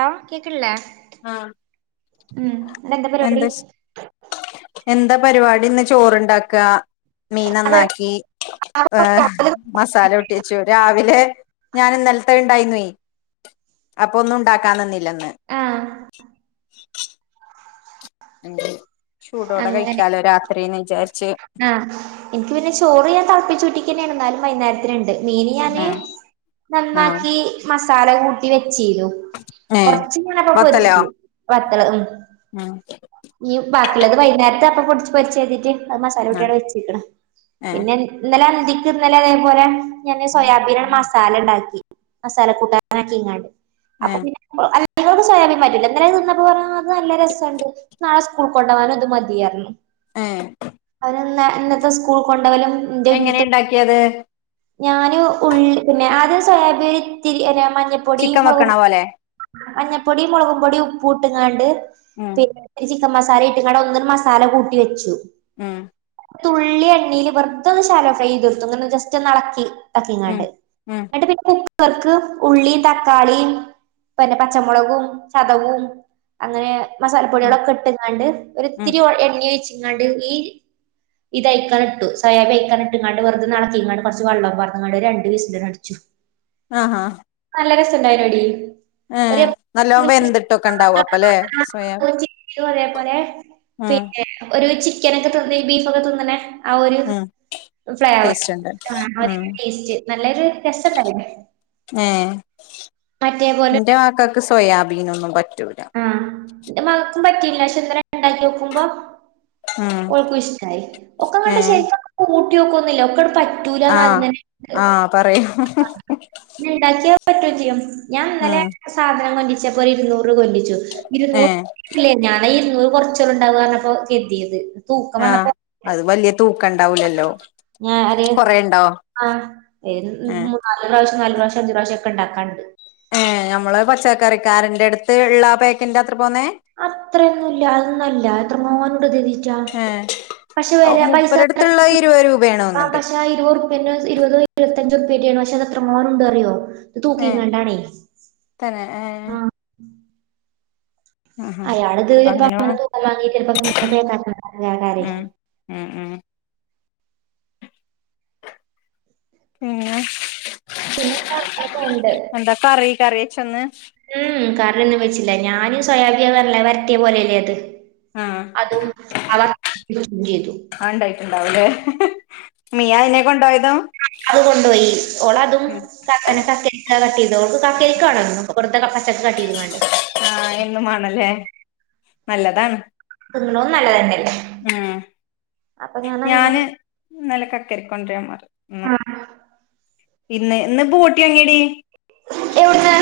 ആ കേക്കണില്ലേ ആഹ് ഉം ന്നിട്ട് എന്താ പരിപാടി എന്താ പരിപാടി ഇന്ന് ചോറ്ണ്ടാക്ക മീൻ നന്നാക്കി ഏ മസാല കൂട്ട്യച്ചു രാവിലെ ഞാൻ ഇന്നലത്തെ ഇണ്ടായിരുന്നെ അപ്പം ഒന്നും ഉണ്ടാക്കാനിന്നില്ലന്ന് ആ എന്ത് ചൂടോടെ അങ്ങനെ കഴിക്കാലോ രാത്രിന്ന് വിചാരി ആഹ് എനിക്ക് പിന്നെ ചോറ് ഞാൻ തളപ്പിച്ചുറ്റിക്ക്ന്നെ എന്നാലും വ വൈേന്നരത്തിന്ണ്ട് മീനിഞാന്ന് ഉം ഉം നന്നാക്കി മസാല കൂട്ടി ചെയ്യും ഏഹ് കൊറച്ച് ഞാന് വത്തലോ പൊരിച്ചു വത്തല് ഉം ബാക്കിള്ളത് വൈന്നേരത്തെ അപ്പൊടിച്ച് പൊരിച്ചര് തിട്ട് അത് മസാല ആഹ് കുട്ടിഅവ്ടെ വെച്ച്ക്ണ് ഏഹ് പിന്നെ ഇന്നലെ അന്തിക് ഇന്നലെ ഇതേപോലെ ഞാന് സോയാബീന് മസാലണ്ടാക്കി മസാല കൂട്ടാനക്കിക്കാണ്ട് അപ്പൊ ഏഹ് പിന്നെ സോയാബീൻ പറ്റില്ല ഇന്നല്ലേ അത് തിന്നപ്പോ പറഞ്ഞു ആ ഇത് നല്ല രസണ്ട് നാളെ സ്കൂൾക്ക് കൊണ്ടോവാൻ ഇത് മതിഅർന്നു ഏ അവര് ന്ന ഇന്നത്തെ സ്കൂൾക്ക് കൊണ്ടോവല് എങ്ങനെ ഇണ്ടാക്കിയത് ഞാന് ഉള്ളി ആദ്യം സോയാബീന് ഇത്തിരി മഞ്ഞപ്പൊടിം ചിക്കൻ വെക്കണ മുളകും പോലെ മഞ്ഞൾപ്പൊടിം മുളകും പൊടിം ഉപ്പൂട്ടാണ്ട് ഉം പിന്നെ ചിക്കൻ മസാല ഇട്ട്ക്കാണ്ട് ഒന്നും മസാല കൂട്ടി വെച്ചു ഹ് തുള്ളി എണ്ണില് വെറുതൊന്ന് ശാലോ ഫ്രൈ ചെയ്ത് ഇട്ത്തു ഇങ്ങനെ ജസ്റ്റ് ഒന്ന് അലക്കി ആക്കി ഉം ഇങ്ങാണ്ട് ഉം എന്നിട്ട് പിന്നെ കുക്കർക്ക് ഉള്ളീം തക്കാളീം പന്നെ പച്ചമുളകും ചതവും അങ്ങനെ ഉം മസാലപ്പൊടിളൊക്കെ ഇട്ട്ങ്ങാണ്ട് ഉം ഒരിത്തിരി എണ്ണിമ് ഒഴിച്ച്ങ്ങാണ്ട് ഈ ഇത് അയക്കണ്ട് ഇട്ടു സായാബിം അയ്ക്കാണ്ട് ഇട്ട്ങ്ങാണ്ട് വെർതെ അലക്കിങ്ങാണ്ട് കോർച്ച് വെള്ളം പാർന്ന്ക്കാണ്ട് രണ്ട് വിസ്ലാണ്ട് അട്ച്ചു ഹാ ഹാ [unintelligible] എടി ഹേ നല്ലോ വെന്തിട്ടൊക്കെ ഉണ്ടാവും അപ്പല്ലെ സ്വയ അതേപോലെ പിന്നെ ഒരു ചിക്കനൊക്കെ തിന്നെ ബീഫൊക്കെ തിന്ന്നെ ഹ് ഫ്ലേവർ ആ ടേസ്റ്റ് നല്ലൊരു രസണ്ടായിനി ഏ എന്റെ മക്കക്ക് സോയാബീനോന്നും പറ്റൂല ആ ഇന്റെ മകക്ക് പറ്റില്ല ഷേ ഇന്നല്ലേ ഇണ്ടാക്കോക്കുമ്പം ഉം ഓൾക്കും ഇഷ്ടായി ഏ ഒക്കെങ്ങട്ട് ശേരികോന്ന് കൂട്ടിയോകൊന്നുല്ല ആഹ് ഒക്കണ്ട് ആഹ് പറയൂ [unintelligible] പറ്റും ചെയ്യും ഞാൻ ഇന്നലെ ഉം സാധനം കൊണ്ടിച്ചപ്പോ [unintelligible] ഏ [unintelligible] ആ വന്നപ്പോ അത് വലിയ തൂക്ക [unintelligible] നാല് ഏ പ്രാവശ്യം അഞ്ച് പ്രാവശ്യൊക്കെ ഇണ്ടാക്കാണ്ട് ഏ ഞമ്മളെ പച്ചക്കറിക്കാരന്റെ അടുത്ത് ള്ളെ പേക്കെറ്റാ അത്രൊന്നുല്ല അതൊന്നുംല്ല എത്രങ്ങാനുണ്ട് ഏ [unintelligible] പക്ഷെ വരാം പൈസ മുപ്പരടുത്തുള്ള ഇരുപത് രൂപയാണ് തോന്നുന്നുണ്ട് പക്ഷെ ഇരുവർപേന്റെതും ഇരുപത് ഇര് അഞ്ചുർ പേറ്റെണ് പക്ഷെ എത്രങ്ങാനുണ്ട് റിയോ ഏ തൂക്കിങ്ങാണ്ടാണേ തന്നെ ഏ ആ ആഹാ അയാള് അപ്പൊ ഇത്പ്പോ അങ്ങനെ വാ തൂ [unintelligible] ഹ് ഹ് ഹേ പിന്നെന്താ [unintelligible] കറി കറി വെച്ചൊന്ന് ഉം കറിയൊന്നും വെച്ചില്ല ഞാനും സോയാബീൻ വരട്ടിയ പോലെയല്ലേ അത് ആഹ് അതും അവർ ചെയ്തു അത് ഉണ്ടായിട്ടുണ്ടാവൂലേ മിയ അതിനെ കൊണ്ടോയതും അഹ് കൊണ്ട് യി ഓളതും കാക്കനെ കാ കട്ട് ചെയ്തോ ഓക്ക് കക്കരിക്ക വെണോലോ ഓക്ക് പച്ചക് കട്ട് ചെയ്താണ്ട് ആ എന്നും മാണല്ലേ നല്ലതാണ് ത്ന്ന്ന തും നല്ലതന്നെല്ലേ ഉം ഞാന് ഇന്നലെ കക്കരിക്ക കോണ്ടരാൻ മർന്നു പിന്നെ ഇന്ന് ബോട്ടി വാങ്ങേടി എവിട്ന്ന്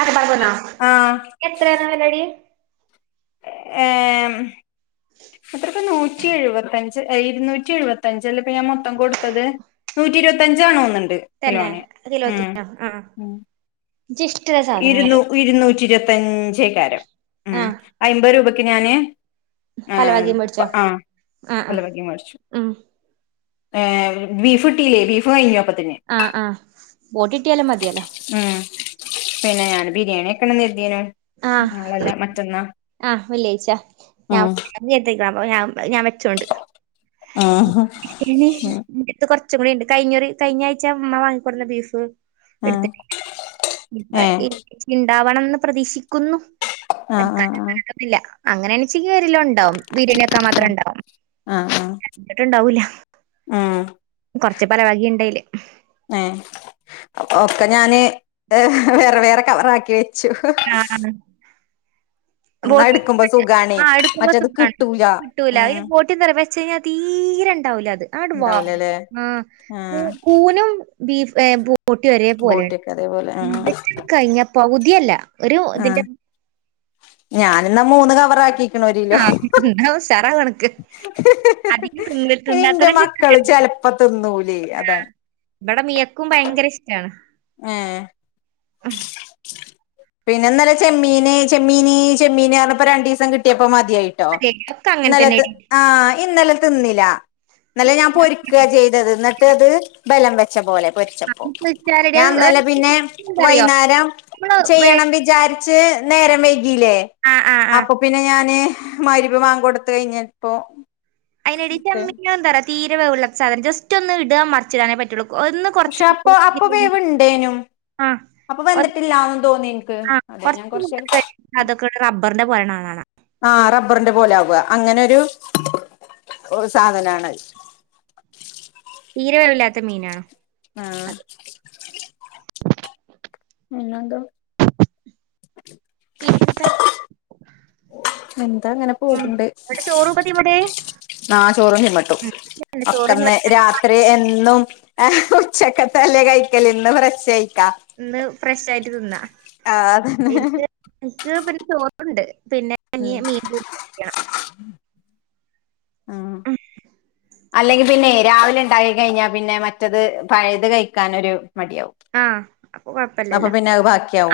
അറബാന്നാ ആഹ് എത്രയാണ് വേലയെടി ഏ അത്ര ഇപ്പോ നൂറ്റി എഴുപത്തഞ്ച് ഇരുന്നൂറ്റി എഴുപത്തയഞ്ച് അല്ലേ ഇപ്പൊ ഞാൻ മൊത്തം കൊടുത്തത് നൂറ്റി ഇരുപത്തഞ്ചാണോന്നണ്ട് തന്നെ കിലോന് കിലോത്തിനോ ആ ഉ ഇജ്ജ് ഇഷ്ടമുള്ള ഇരുന്നൂ സാധനങ്ങള് ഇരുന്നൂറ്റി ഇരുപത്തഞ്ചക്കാരം ആ ഉം അമ്പത് രൂപക്ക് ഞാന് പല വകയും മേടിച്ചോ ആഹ ആഹ ആ ആ അല വകി മറിച്ചു ഉം ഹ് ബീഫീട്ടീല്ലേ ബീഫ് കഴിഞ്ഞപ്പ ആഹ് ആഹ ബോട്ട്ട്ടിയാലും മതിയല്ലോ ഉം പിന്നെ ഞാൻ ബിരിയാണി ഒക്കെ എതിന ആഹ് ആഹ വെള്ളിയാഴ്ച ഉം ഞാൻ ഞാ ഞാൻ വെച്ചോണ്ട് ആഹ് [unintelligible] കൊച്ചും കൂടി ഉണ്ട് കഞ്ഞറി കഴിഞ്ഞ ആഴ്ച അമ്മ വാങ്ങിക്കൊടുന്ന ബീഫ് ആഹ് ഏഹ് എടുതിട്ടുണ്ടാവണംന്ന് പ്രതീക്ഷിക്കുന്നു ആഹ് ആഹ് ക്കില്ല അങ്ങനെ എ ച്ചീരെല്ലാം ഉണ്ടാവും വീര്ണിയ ഒക്കെ മാത്ര ആഹ് ആഹ് ആഹ് ഉണ്ടാവുംോട്ട ഉണ്ടാവൂല ഉം കൊറച്ച പല വകണ്ടായില്ലേ ഏ ഒക്കെ ഞാന് വേറെ വേറെ കവറാക്കി വെച്ച ച്ചു ആഹ് ബോട്ടി സുഖാണേ ആ എടുക്കുമ്പോ മറ്റേത് സൂാണ് കിട്ടൂല കിട്ടൂല ഉം ബോട്ടി തറ വെച്ച കഴിഞ്ഞാൽ തീ തീരണ്ടാവൂലേ അത് ആ വാ ഉണ്ടാവൂലല്ലേ ആ് ആഹ് കൂനും ബീഫ് ബോട്ടി ഒരേ പോലെ ബോട്ടിയൊക്കെ അതേപോലെ ആഹ് കഴിഞ്ഞ പകുതിയല്ല ഒരു ഇതിന്റെ ഞാാനിന്ന മൂന്ന് കവറ ആാക്കി ആ ചറാ കണക്ക് അധ ഇന്റെ തണ്ടാത്ത മക്കള് ചെക്കക്കെണ്ട് ചെലപ്പോ തിന്നൂലേ [inaudible] ആ അതാണ് ഇവിടെ മിയക്കും ഭയങ്കര ഇഷ്ടമാണ് ആ പിന്നെന്നാല ചെമ്മീന് ചെമ്മീന് ചെമ്മീന് പറഞ്ഞപ്പോ രണ്ടു ദിവസം കിട്ടിയപ്പ മതി ായിട്ടോ അതെ ഒക്കെ അങ്ങൻ ഇന്നല തന്നെടി ആ ഇന്നല തിന്നില്ല എന്നല്ല ഞാൻ പൊരിക്കുക ചെയ്തത് എന്നിട്ട് അത് ബലം വെച്ച പോലെ പൊരിച്ചപ്പോ വെച്ചാലടി അത് ഞാൻന്നലെ പിന്നെ എന്തറിയോ വൈകുന്നേരം നമ്മള് വേ ചെയ്യണം വിചാരിച്ച് നേരം വ ല്ലേ ആഹ് ആഹ് ആഹ് അപ്പൊ പിന്നെ ഞാന് മയിരിബ് ബാങ്ക കൊടുത്ത് കഴിഞ്ഞപ്പോൊ അതിട ചെമ്മീന എന്താ പറയ തീരെേള്ള സാധനം ജസ്റ്റ് ഒന്ന് ഇടാൻ മറിച്ചിടാനേ പറ്റയുള്ളൂ പക്ഷെ അപ്പൊ അപ്പ വേവ ഉണ്ടേനും ആ എനിക്ക് ആ അതെ ഞാൻ കൊറച്ച കൂ കൊറച്ചേരം അതൊക്കെ റബ്ബറിന്റെ പോരണാണാണ് ആറബ്ബറിൻന്റെ ല അങ്ങനെരു സാധനത് തീരവല്ലാത്ത മീനാണോ ആ എന്നത ട്ട എന്താ അങ്ങനെ പോകണ്ട് ഇവിടെ ചോറ് ഇപ്പതീമടെ ന ചോറും ചി്മട്ടും ഉം ഇല്ല, ചോറ് ഇനി ഒക്കന്ന് വൈകുന്നേരത്തെ ഭക്ഷ- രാത്രി എന്നും ആ ഉറച്ചൊക്കെ തല്ലേ കഴിക്കല ഇന്ന് ഫ്രഷ് ആയി ഇന്ന് ഫ്രഷ ആയിട്ട് തിന്ന ആ അതന്നെ എനിക്ക് എക്ക് ചോറുണ്ട് പിന്നെ ഉം അ മീണം ആ അല്ലെങ്കിൽ പിന്നെ രാവിലെ ഉണ്ടാക്ക കഴിഞ്ഞാൽ പിന്നെ മറ്റത് പഴത് കഴിക്കാൻൊ ഒരു മടിയകും ആഹ് അപ്പൊ അപ്പ കൊഴപ്പല്ലല്ലോ പിന്നെ അത്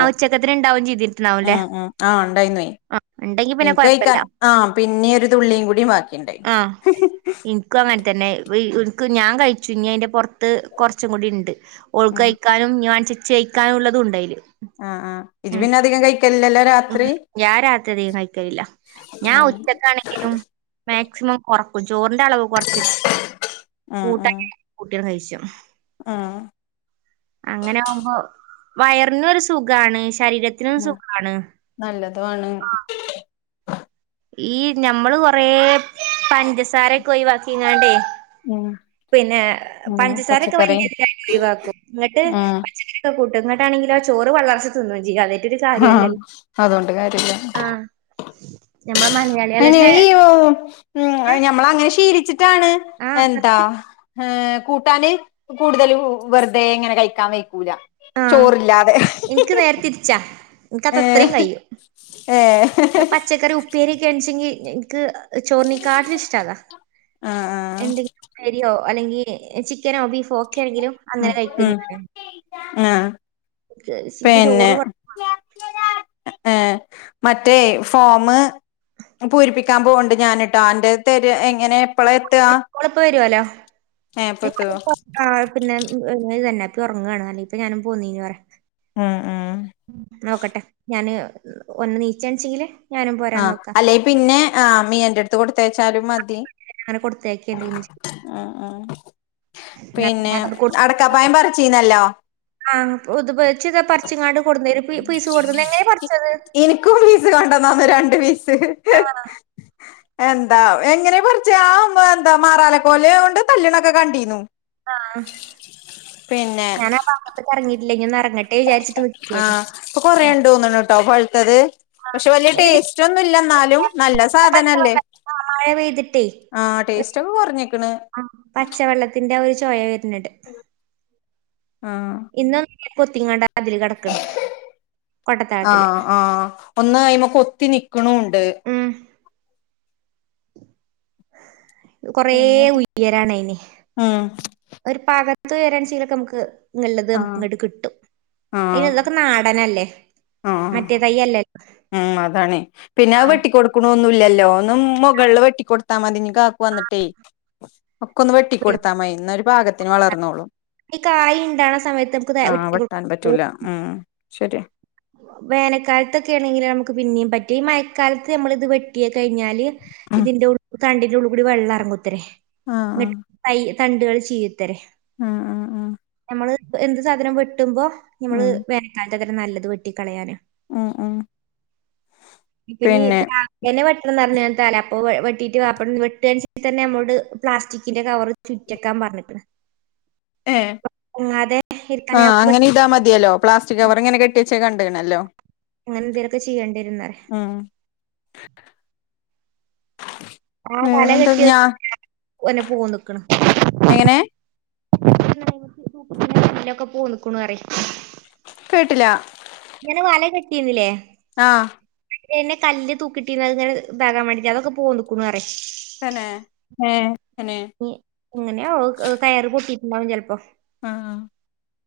ആ ഉച്ചക്കത്തിന് ഉണ്ടാവും ചെയ്തിട്ടുണ്ടാവുംല്ലേ ഉം ഉം ആഹ് ഉണ്ടായിന്ന്വൊയ്. ആഹ് ഇണ്ടെങ്കി പിന്നെ ഇൻക്ക് കൊഴപ്പല്ല കയ്ക്കാൻ ആഹ് പിന്നി ഒരു തുള്ളിം കൂടിം വാക്കിണ്ടായ്ന്നു. ആഹ് ഇൻക്കും അങ്ങനെ തന്നെ വെ ഇട്ക്ക് എനിക്ക് ഞാൻ കഴിച്ചു. ഇഞ്ഞയ്ന്റെ പൊറത്ത് കൊറച്ചും കൂടി ഇണ്ട് ഉം ഓൾക്കയ് ക്കാനും ഇഞ്ഞ് വാണ്ച്ച ഇച്ച് കയ്ക്കാനും ഇള്ളതും ഇണ്ടയില്. ആഹ് ആഹ് ഇജ് പിന്നെ അധികം കയ്ക്കല് ല്ലല്ലോ? ഉം ഞാൻ രാത്രി അധികം കഴിക്കലില്ല ഞാൻ ഉം ഉച്ചക്കാണെങ്കിലും മാക്സിമം കൊറക്കും ചോറിന്റെ അളവ് കൊറച്ചിട്ട് ഉം ഉം [unintelligible] കയ്ച്ചും ആഹ് വയറിനും ഒരു സുഖാണ് ശരീരത്തിനും ഉം സുഖാണ്. നല്ലതുമാണ് ഈ ഞമ്മള് കൊറേ പഞ്ചസാരക്കേ ഒഴിവാക്കിങ്ങാണ്ടേ ഉം പിന്നെ ഉം പഞ്ചസാരക്കെ വല്ല്യ പച്ചക്കറി ഇതിലായിട്ട് ഒഴിവാക്കും ഇങ്ങട്ട് ഉം പച്ചക്കറിയൊക്കെ കൂ ട്ടും ഇങ്ങട്ടാണെങ്കിലോ ചോറ് പള്ളർച്ച് തിന്നും [unintelligible] ഹാ കാര്യല്ലല്ലോ അതോണ്ട് കാര്യല്ലാ ആഹ് ഞമ്മളെ അയിന് മലയാളികളുടെ ഈ ഓഹ് ഉം അയിന് ഞമ്മളങ്ങനെ ശീലി റ്റാണ് ആഹ് എന്താ സത്യം ഏഹ് കൂട്ടാന് കൂടുതലു വെറുതെ ഇങ്ങനെ കഴിക്കാ വൈക്കൂലാ ആഹ് ഇന്ക്ക് നേരെ തിര്ച്ചാ ഇന്ക്കത് ഏഹ് എത്രിം കയ്യും ഏഹ് അഹ് പച്ചക്കറി ഉപ്പേരിയെക്കേൺച്ച് ഇഞ്ഞ് ഞ്ഞ് ഇന്ക്ക് അഹ് ചോറിനേക്കാട്ടിലും ഇഷ്ടതാ ആഹ് ആഹ് എന്തെങ്കി ഉപ്പേരിയോ അല്ലെങ്കി ഏഹ് ചിക്കനോ ബീഫോ ഒക്കേണെങ്കിലും അങ്ങനെ ഉം ഉം കഴിക്കുന്നി ആഹ് ഉച്ചക്ക് [unintelligible] പിന്നെ ചോറ് വാ ഏഹ് മറ്റേ ഫോമ് ഉം പൂരിപ്പിക്കാൻ പോവ്ണ്ട് ഞാന്ട്ടോ അന്റെഹ് തെരേ എങ്ങനെ എപ്പളാ എത്താ [unintelligible] ഓള്പ്പ വരോല്ലോ ഏഹ് ഇപ്പെത്തോ [unintelligible] ആഹ് പിന്നെ ഉം ഏഹ് ഏഹ് ഇതന്നെ പ്പ് ഒറങ്ങാണ് അല്ലേയിപ്പൊ ഞാനും പോന്നീനിപറ ഉം ഉം നോക്കട്ടെ ഞാന് ഒൺന്ന് നീച്ചാൺച്ചെങ്കില് ആഹ് അല്ലേയ് പിന്നെ ആഹ് മിയന്റെട്ത്ത് കൊട് ത്തേച്ചാലും മതി അങ്ങനെ കൊടുത്തേക്കെ എന്തെങ്കിലും ആഹ് ആഹ് പിന്നെ അടക്കാ പഴം പറ്ച്ചീന്നല്ലോ ആഹ് പൊതു [unintelligible] പറ്ച്ച്ങ്ങാണ്ട് കൊട്ന്നെരും ഫ്രീ ഫ്രീസ കൊടുത്തത് നങ്ങനേ പറ്ച്ചത് ഇനിക്കും പീസ് കൊണ്ടന്നന്നു രണ്ട് പീസ് ആഹ് എന്താ എങ്ങനെ പർച്ചാ ആ എന്താ മാറാലക്കോല് കൊണ്ട് തല്ലണൊക്കെ കണ്ടീന്നു ആഹ് പിന്നെ ഞാനാ ഭാഗത്ത്ക്ക് എറങ്ങിയിട്ടില്ലെയ് ഇനി ഒന്ന് എറങ്ങി ങ്ങട്ടേ വിചാരിച്ചിട്ട് നിക്കാരുന്നു ആഹ് ഇപ്പൊ പിന്നെ കൊറേണ്ട് തോന്ന്ണുട്ടോ പഴുത്തത് ആ പക്ഷെ വല്യ എന്നിട്ട് ടേസ്റ്റ് ഒന്നുല്ല ന്നാലും നല്ല സാധനല്ലേ പച്ചവെള്ളം ആ മഴ പെയ്തിട്ടേ ആഹ് ഒരു ടേസ്റ്റ് ഒക്കെ കൊറഞ്ഞ്ക്ക്ണ് പിന്നെട് ആഹ് കൊത്തിങ്ങാണ്ട് അതില് കെടക്കണ് ആഹ് ആഹ് ഒന്ന് അയ്മ്മ കൊത്തി നിക്കണൂണ്ട് ഉം കുറെ പിന്നെന്താ ഉയരാണ് അയിന് ഉം ഒരു പാകത്ത് ഉയരാൻ ച്ചീലൊക്കെ നമുക്ക് ല്ലത് നമുക്ക് ആഹ് ഇങ്ങട്ട് കിട്ടും അതിന് ആഹ് ഇതൊക്കെ നാടനല്ലേ ആഹ് മറ്റേതൈ അല്ലേല്ലോ ഉം അതാണെ പിന്നെ അഹ് വെട്ടികൊടുക്കണൊന്നുല്ലല്ലോ ഒന്ന് മൊകളില് വെട്ടിക്കൊടുത്താ മതി ഇഞ്ഞി കാ ക്കു വന്നിട്ടേയ് ഒക്കൊന്ന് പിന്നെ വെട്ടിക്കൊടുത്താ മയ് ന്നാ ഒരു പാകത്തിന് വളർന്നോളും ഈ കായ് ഉണ്ടാകുന്ന സമയത്ത് നമുക്ക് ദേ ആഹ വെട്ടി കൊടുക്കും വെട്ടാൻ പറ്റൂല ഉം ശരിയ വേനൽക്കാലത്തൊക്കെ ആണെങ്കിൽ നമുക്ക് പിന്നെയും പറ്റും ഈ മഴക്കാലത്ത് നമ്മൾ ഇത് വെട്ടിയ കഴിഞ്ഞാല് ഉം ഇതിന്റെ തണ്ടിന്റെ ഉള്ളിൽ കൂടി വെള്ളം ഇറങ്ങുത്രെ ആഹ് ആഹ് കണ്ടുകൾ ചെയ്യത്തരെ ആഹ് ആഹ് ആ നമ്മള് എന്ത് സാധനം വെട്ടുമ്പോ നമ്മള് ഉം വേനക്കാല അത്ര നല്ലത് വെട്ടിക്കളയാനും ഉം ഉം ഇപ്പ നീ പിന്നെ അപ്പോ വെട്ടിട്ട് വാ അപ്പോ വെട്ടിയതിന് ശേഷം തന്നെ നമ്മോട് പ്ളാസ്റ്റിക്കിന്റെ കവർ ചുറ്റയക്കാൻ പറഞ്ഞിട്ട് ഏ ആ ഞാൻ വെ- അങ്ങനെ ഇതാ മതിയല്ലോ പ്ലാസ്റ്റിക് കവർ ഇങ്ങനെ കെട്ടി പ കണ്ടണല്ലോ അങ്ങനെന്തേലൊക്കെ ചെയ്യേണ്ടിരുന്നല്ലേ ഉം ആഹ കല വേറെന്താ കെട്ടിയ ഞാ എന്നന്നെ പോവൻ നിക്കണ് എങ്ങനെ [unintelligible] കേട്ട്ലാ ഇങ്ങനെ വല കെട്ടീന്നിലേ ആഹ് എന്നെ കല്ല് തൂക്കിട്ടീന്നു അത്ങ്ങനെ താകാവേണ്ടിട്ട് അതൊക്കെ പോന്ന്ക്ക്ണു അറ്യാ തന്നെ ഏഹ് തന്നെ എ എങ്ങനെ ആവോ കയറ് പൊട്ടി ണ്ടാവും ചെലപ്പോ ആ ആ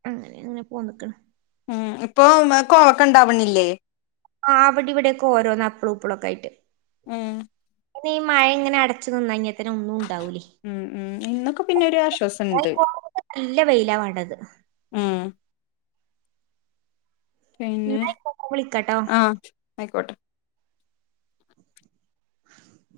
അങ്ങനെങ്ങനെ പോന്ന്ക്ക്ണ് ഉം ഇപ്പൊ കോവക്കണ്ടാവണില്ലേ ആ അവിടെവിടൊക്കെ ഓരോന്ന് അപ്പളു ഇപ്പളൊക്കായിട്ട് ഉം ഇന്നീ മഴങ്ങനെ അടച്ചു നിന്നായിഞ്ഞാ ത്തിന് ഒന്നുണ്ടാവൂലേ ഉം ഉം ഇന്നൊക്കെ പിന്നെ ഒരു ആശ്വാസണ്ട് ഇല്ല വെയിലാ വാണ്ടത് ഉം പിന്നെ എന്നാ ആയിക്കോട്ടെ വിളിക്കാട്ടോ ആ അയ്ക്കോട്ടെ